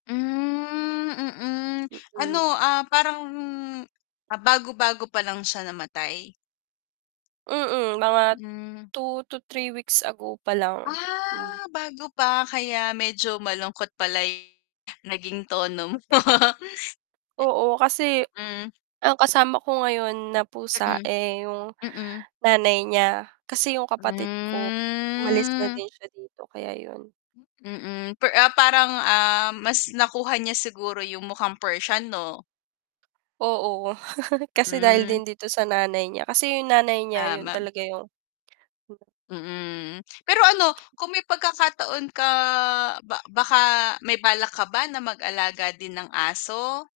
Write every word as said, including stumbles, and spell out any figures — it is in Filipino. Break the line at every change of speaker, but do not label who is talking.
Hmm, mm. Ano,
Mm.
ah, parang ah, bago-bago pa lang siya namatay?
Mm, mga
Hmm.
two to three weeks ago pa lang, hmm.
Ah bago pa kaya medyo malungkot pala yung naging tono mo.
Oo, kasi
Hmm.
ang kasama ko ngayon na pusa,
Mm.
eh, yung
Mm.
nanay niya. Kasi yung kapatid ko umalis na
Hmm.
din siya dito kaya yun.
Mm, per ah, parang, ah, mas nakuha niya siguro yung mukhang Persian 'no?
Oo, kasi dahil
Hmm.
din dito sa nanay niya. Kasi yung nanay niya yun
Tama.
talaga yung
Mm, pero ano, kung may pagkakataon ka ba baka may balak ka ba na mag-alaga din ng aso?